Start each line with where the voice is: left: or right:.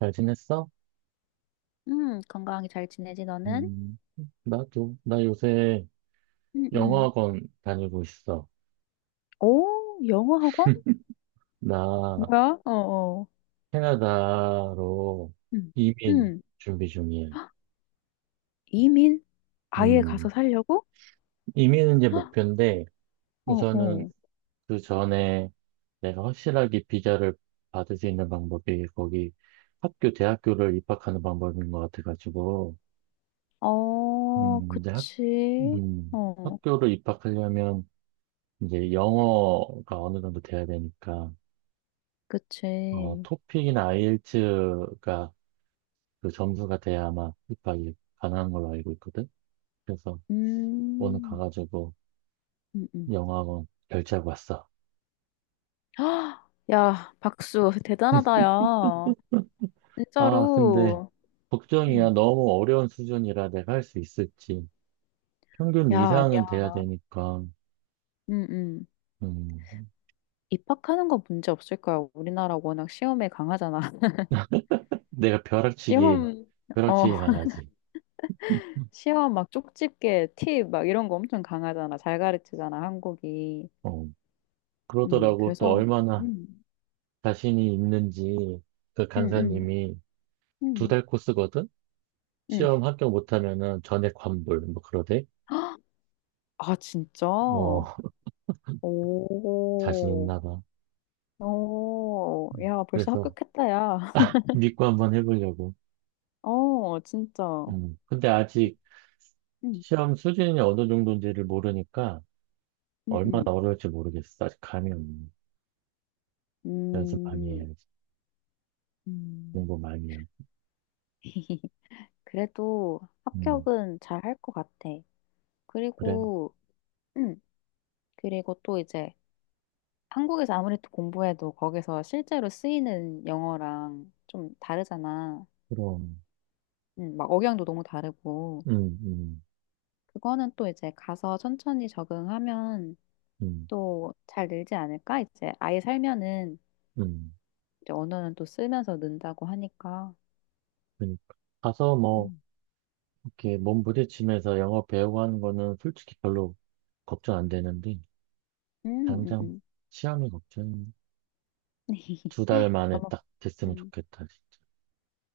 right: 잘 지냈어?
left: 건강하게 잘 지내지, 너는?
right: 음, 나도, 나 요새
left: 응응.
right: 영어학원 다니고 있어.
left: 오, 영어 학원?
right: 나
left: 뭐야? 어, 어.
right: 캐나다로
left: 응,
right: 이민
left: 응.
right: 준비 중이야.
left: 이민? 아예 가서
right: 음,
left: 살려고?
right: 이민은 이제 목표인데,
left: 어,
right: 우선은
left: 어.
right: 그 전에 내가 확실하게 비자를 받을 수 있는 방법이 거기 학교, 대학교를 입학하는 방법인 것 같아가지고,
left: 어,
right: 이제
left: 그치. 어,
right: 학교를 입학하려면 이제 영어가 어느 정도 돼야 되니까,
left: 그치.
right: 토픽이나 아이엘츠가 그 점수가 돼야 아마 입학이 가능한 걸로 알고 있거든. 그래서 오늘
left: 음,
right: 가가지고
left: 응, 응.
right: 영어학원 결제하고 왔어.
left: 헉, 야, 박수. 대단하다, 야.
right: 아, 근데
left: 진짜로.
right: 걱정이야.
left: 응.
right: 너무 어려운 수준이라 내가 할 수 있을지. 평균
left: 야, 아니야.
right: 이상은 돼야 되니까,
left: 응응.
right: 음,
left: 입학하는 거 문제 없을 거야. 우리나라 워낙 시험에 강하잖아.
right: 내가
left: 시험, 어.
right: 벼락치기 강하지.
left: 시험 막 쪽집게 팁 막 이런 거 엄청 강하잖아. 잘 가르치잖아, 한국이.
right: 어, 그러더라고. 또
left: 그래서.
right: 얼마나
left: 음,
right: 자신이 있는지 그
left: 음, 음,
right: 강사님이 두
left: 음,
right: 달 코스거든?
left: 음.
right: 시험 합격 못하면은 전액 환불, 뭐 그러대.
left: 아, 진짜?
right: 어, 자신
left: 오,
right: 있나 봐.
left: 오, 야, 벌써
right: 그래서
left: 합격했다, 야.
right: 믿고 한번 해보려고.
left: 어, 진짜.
right: 근데 아직
left: 음,
right: 시험 수준이 어느 정도인지를 모르니까
left: 음,
right: 얼마나
left: 음,
right: 어려울지 모르겠어. 아직 감이 없네. 연습 많이
left: 음,
right: 해야지.
left: 음.
right: 공부 많이 해야지.
left: 그래도
right: 음,
left: 합격은 잘 할 것 같아.
right: 그래.
left: 그리고, 음, 그리고 또 이제 한국에서 아무래도 공부해도 거기서 실제로 쓰이는 영어랑 좀 다르잖아.
right: 그럼.
left: 막 억양도 너무 다르고.
right: 음, 음,
left: 그거는 또 이제 가서 천천히 적응하면
right: 음,
left: 또 잘 늘지 않을까? 이제 아예 살면은
right: 음.
left: 이제 언어는 또 쓰면서 는다고 하니까.
right: 그러니까. 가서 뭐,
left: 음.
right: 이렇게 몸 부딪히면서 영어 배우고 하는 거는 솔직히 별로 걱정 안 되는데, 당장
left: 음.
right: 시험이 걱정. 2달 만에
left: 너무,
right: 딱 됐으면
left: 음,
right: 좋겠다, 진짜.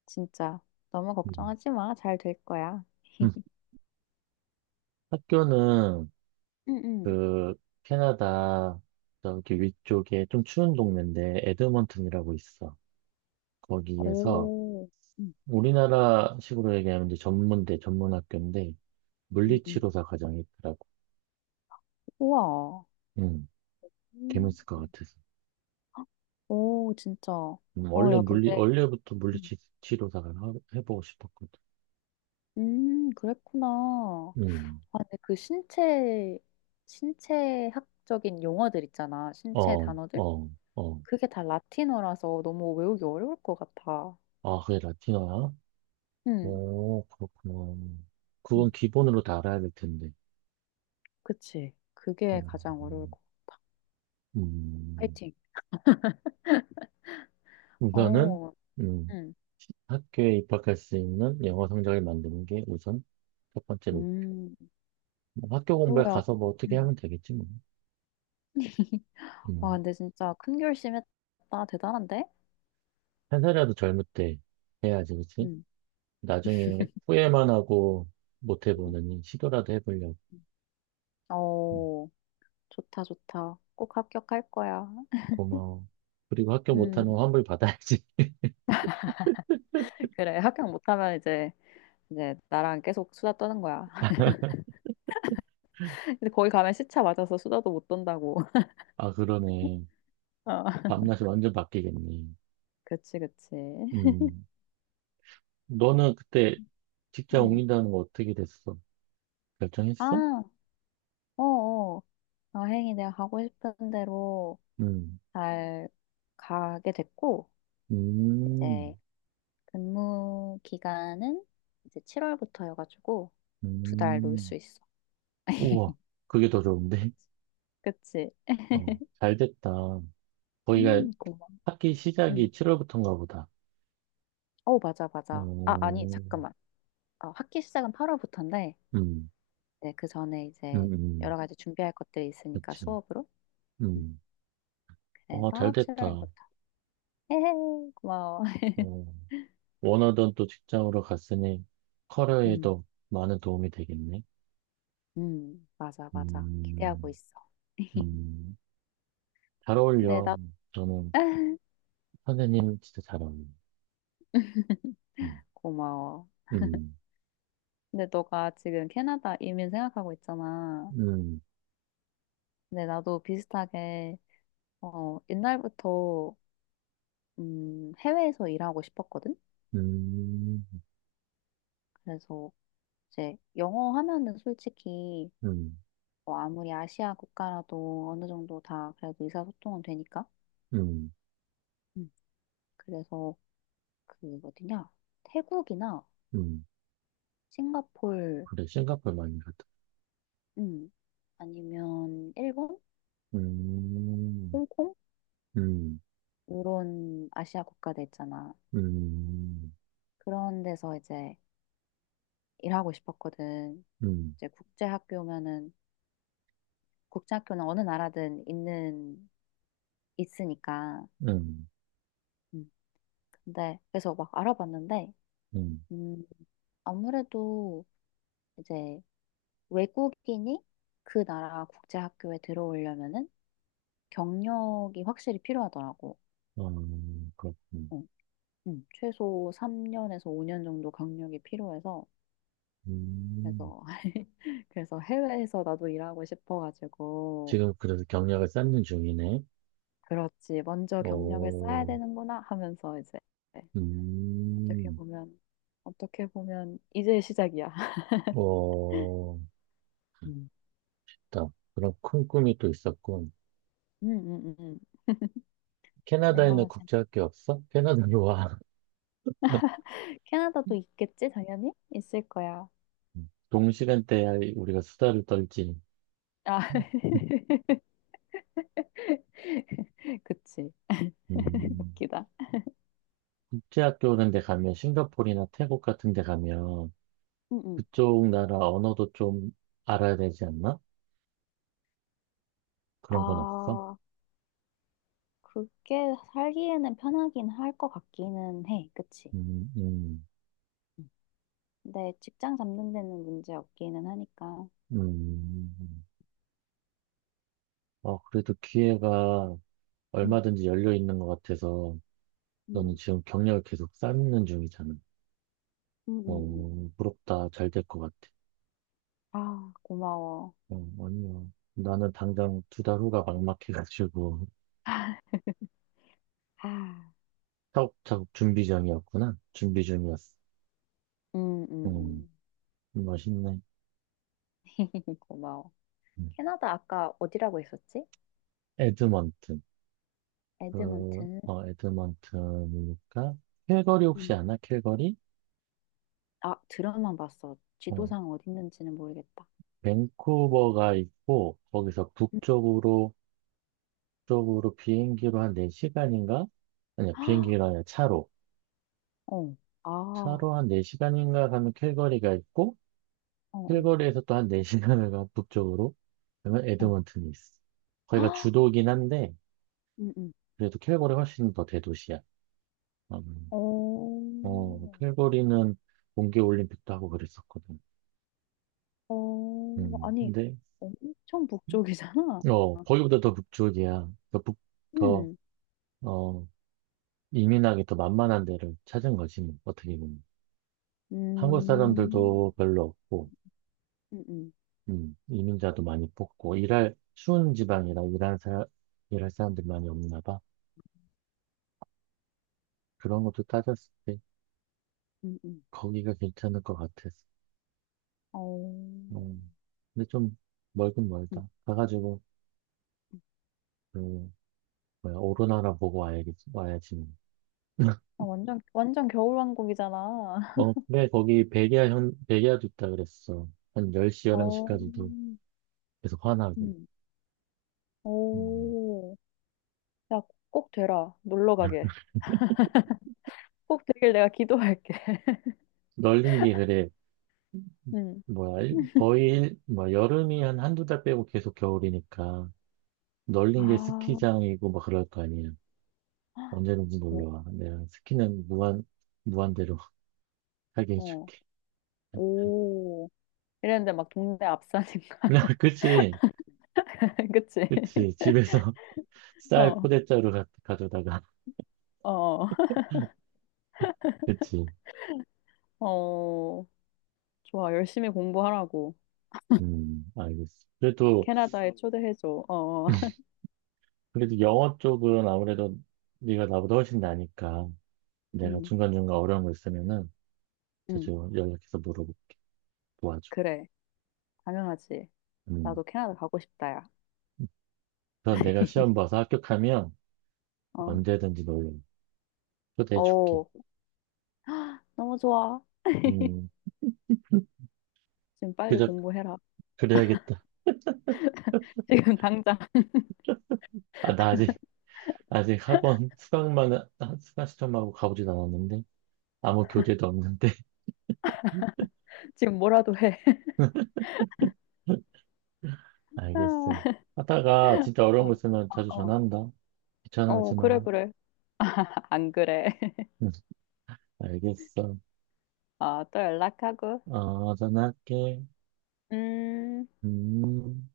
left: 진짜. 너무
right: 음.
left: 걱정하지 마. 잘 될 거야.
right: 음. 학교는
left: 음, 음.
right: 그 캐나다 저기 위쪽에 좀 추운 동네인데 에드먼튼이라고 있어. 거기에서
left: 오, 응응응.
right: 우리나라식으로 얘기하면 이제 전문대, 전문학교인데 물리치료사 과정이 있더라고.
left: 우와.
right: 음,
left: 음.
right: 재밌을 것 같아서.
left: 오, 진짜. 어, 야, 근데
right: 원래부터
left: 음.
right: 물리치료사가 해보고 싶었거든.
left: 그랬구나.
right: 음,
left: 아, 근데 신체학적인 용어들 있잖아. 신체
right: 어,
left: 단어들?
right: 어, 어.
left: 그게 다 라틴어라서 너무 외우기 어려울 것 같아.
right: 아, 그게 라틴어야?
left: 응,
right: 오, 그렇구나. 그건
left: 응,
right: 기본으로 다 알아야 될 텐데.
left: 그치. 그게 가장 어려울
right: 음,
left: 것 같아.
right: 음.
left: 파이팅.
right: 우선은
left: 어,
right: 음,
left: 응,
right: 학교에 입학할 수 있는 영어 성적을 만드는 게 우선 첫 번째로
left: 음,
right: 뭐 학교 공부에
left: 뭐야.
right: 가서 뭐 어떻게
left: 응.
right: 하면 되겠지 뭐.
left: 와,
right: 음,
left: 근데 진짜 큰 결심했다. 대단한데?
right: 한 살이라도 젊을 때 해야지 그치?
left: 응,
right: 나중에 후회만 하고 못
left: 응,
right: 해보느니 시도라도 해보려고.
left: 응.
right: 음,
left: 어, 좋다, 좋다. 꼭 합격할 거야.
right: 고마워. 그리고 학교 못하면
left: 음,
right: 환불 받아야지.
left: 그래. 합격 못하면 이제 나랑 계속 수다 떠는 거야. 근데 거기 가면 시차 맞아서 수다도 못 떤다고.
right: 아 그러네.
left: 어.
right: 밤낮이 완전 바뀌겠네.
left: 그치, 그치.
right: 음, 너는 그때 직장
left: 음.
right: 옮긴다는 거 어떻게 됐어? 결정했어?
left: 아, 어어. 여행이 내가 가고 싶은 대로
right: 음,
left: 잘 가게 됐고,
right: 음,
left: 이제 근무 기간은 이제 7월부터여가지고 두 달 놀 수
right: 음.
left: 있어.
right: 우와, 그게 더 좋은데?
left: 그치. 그치.
right: 어, 잘 됐다. 거기가
left: 고마워.
right: 학기 시작이
left: 음.
right: 7월부터인가 보다.
left: 어, 맞아, 맞아. 아, 아니,
right: 오,
left: 잠깐만. 어, 학기 시작은 8월부터인데,
right: 음,
left: 네, 그 전에
right: 음,
left: 이제
right: 음,
left: 여러 가지 준비할 것들이 있으니까
right: 그치.
left: 수업으로. 음.
right: 음, 어, 잘
left: 그래서
right: 됐다.
left: 7월부터. 헤헤, 고마워.
right: 어, 원하던 또 직장으로 갔으니
left: 음,
right: 커리어에도 많은 도움이 되겠네.
left: 맞아, 맞아. 기대하고
right: 음,
left: 있어.
right: 음, 잘
left: 근데
right: 어울려.
left: 나,
right: 저는 선생님 진짜 잘 어울려. 음,
left: 고마워.
right: 음,
left: 근데 너가 지금 캐나다 이민 생각하고 있잖아.
right: 음,
left: 근데 나도 비슷하게, 어, 옛날부터, 해외에서 일하고 싶었거든?
right: 음,
left: 그래서 이제 영어 하면은 솔직히,
right: 음,
left: 뭐 아무리 아시아 국가라도 어느 정도 다 그래도 의사소통은 되니까.
right: 음,
left: 음, 그래서 그 어디냐? 태국이나
right: 음.
left: 싱가폴.
right: 그래, 싱가포르 많이 갔다.
left: 음. 아니면 일본,
right: 음.
left: 홍콩
right: 음,
left: 이런 아시아 국가들 있잖아.
right: 음,
left: 그런 데서 이제 일하고 싶었거든.
right: 음,
left: 이제 국제학교면은 국제학교는 어느 나라든 있는 있으니까.
right: 음,
left: 음. 근데 그래서 막 알아봤는데
right: 음.
left: 음, 아무래도 이제 외국인이 그 나라 국제학교에 들어오려면은 경력이 확실히 필요하더라고.
right: 아 그렇군.
left: 어, 최소 3년에서 5년 정도 경력이 필요해서
right: 음,
left: 그래서 그래서 해외에서 나도 일하고 싶어가지고.
right: 지금 그래서 경력을 쌓는 중이네.
left: 그렇지 먼저 경력을 쌓아야
right: 어,
left: 되는구나 하면서 이제 어떻게
right: 음,
left: 보면 어떻게 보면 이제 시작이야.
right: 어,
left: 음.
right: 딱 그런 큰 꿈이 또 있었군.
left: 음, 음, 음.
right: 캐나다에는
left: 얼마나 재
right: 국제학교 없어? 캐나다로 와.
left: 캐나다도 있겠지. 당연히 있을 거야.
right: 동시간대에 우리가 수다를 떨지.
left: 아. 그치.
right: 음,
left: 웃기다.
right: 국제학교 오런데 가면 싱가포르나 태국 같은 데 가면
left: 응, 응.
right: 그쪽 나라 언어도 좀 알아야 되지 않나? 그런 건 없어?
left: 아, 그게 살기에는 편하긴 할 것 같기는 해. 그치?
right: 음, 음,
left: 근데 직장 잡는 데는 문제 없기는 하니까.
right: 음. 어, 그래도 기회가
left: 음,
right: 얼마든지 열려 있는 것 같아서 너는
left: 음.
right: 지금 경력을 계속 쌓는 중이잖아.
left: 음, 음, 음.
right: 어, 부럽다. 잘 될 것 같아.
left: 아, 고마워.
right: 어, 아니야. 나는 당장 2달 후가 막막해가지고
left: 아,
right: 차곡차곡 준비 중이었구나. 준비 중이었어. 음,
left: 음.
right: 멋있네.
left: 고마워.
right: 음.
left: 캐나다 아까 어디라고 했었지?
right: 에드먼튼.
left: 에드먼튼.
right: 에드먼튼이니까 캘거리 혹시
left: 음,
right: 아나? 캘거리?
left: 아, 드라마 봤어.
right: 어,
left: 지도상 어디 있는지는 모르겠다.
right: 밴쿠버가 있고 거기서
left: 음,
right: 북쪽으로 쪽으로 비행기로 한 4시간인가? 아니야
left: 아,
right: 비행기가 아니라 차로
left: 어, 아, 어,
right: 한 4시간인가 가면 캘거리가 있고
left: 어,
right: 캘거리에서 또 한 4시간을 가 북쪽으로 그러면
left: 어.
right: 에드먼튼이 있어. 거기가
left: 아,
right: 주도긴 한데
left: 음, 음.
right: 그래도 캘거리 훨씬 더 대도시야. 음,
left: 어,
right: 캘거리는 동계 올림픽도 하고 그랬었거든.
left: 어, 아니,
right: 근데
left: 엄청 북쪽이잖아.
right: 거기보다 더 북쪽이야. 더 북, 더
left: 음,
right: 어 이민하기 더 만만한 데를 찾은 거지, 뭐, 어떻게 보면. 한국
left: 음,
right: 사람들도 별로 없고,
left: 음, 음.
right: 이민자도 많이 뽑고, 일할, 추운 지방이라 일할 사람, 일할 사람들이 많이 없나 봐. 그런 것도 따졌을 때,
left: 음, 음.
right: 거기가 괜찮을 것 같았어.
left: 어,
right: 음, 근데 좀 멀긴
left: 음.
right: 멀다. 가가지고, 그, 뭐야, 오로나라 보고 와야겠지, 와야지. 뭐.
left: 아, 완전, 완전 겨울왕국이잖아.
right: 어, 그래, 거기 백야도 있다 그랬어. 한 10시,
left: 어,
right: 11시까지도 계속 화나고.
left: 음.
right: 음,
left: 오. 야, 꼭 되라. 놀러 가게. 꼭 되길 내가 기도할게.
right: 널린 게 그래.
left: 음.
right: 뭐야, 거의, 뭐, 여름이 한 한두 달 빼고 계속 겨울이니까, 널린 게
left: 아,
right: 스키장이고, 막 그럴 거 아니야. 언제든지
left: 어,
right: 놀러 와. 내가 스키는 무한대로 하게
left: 어.
right: 해줄게.
left: 오. 이랬는데 막 동네 앞산인가?
right: 그치,
left: 그치?
right: 그치. 집에서 쌀
left: 어,
right: 포대자루 가져다가,
left: 어, 어.
right: 그치.
left: 어. 좋아. 열심히 공부하라고.
right: 알겠어. 그래도,
left: 캐나다에 초대해줘. 어, 어.
right: 그래도 영어 쪽은 아무래도 네가 나보다 훨씬 나니까, 내가
left: 음,
right: 중간중간 어려운 거 있으면은 자주
left: 음.
right: 연락해서 물어보고 도와줘.
left: 그래. 당연하지.
right: 음.
left: 나도 캐나다 가고 싶다, 야.
right: 그서 내가 시험 봐서 합격하면,
left: 어,
right: 언제든지 놀러 초대해줄게.
left: 어, 너무 좋아.
right: 음,
left: 지금 빨리
right: 그저,
left: 공부해라.
right: 그래야겠다.
left: 지금 당장,
right: 아, 나 아직 학원 수강만, 수강 시점하고 가보진 않았는데, 아무 교재도 없는데.
left: 지금 뭐라도 해.
right: 알겠어.
left: 아,
right: 하다가 진짜 어려운 거
left: 어,
right: 있으면 자주
left: 어,
right: 전화한다.
left: 어, 어,
right: 귀찮아하지
left: 그래,
right: 마.
left: 그래. 아, 안 그래.
right: 응, 알겠어.
left: 아, 또 연락하고.
right: 어, 전화할게.
left: 음.
right: 음.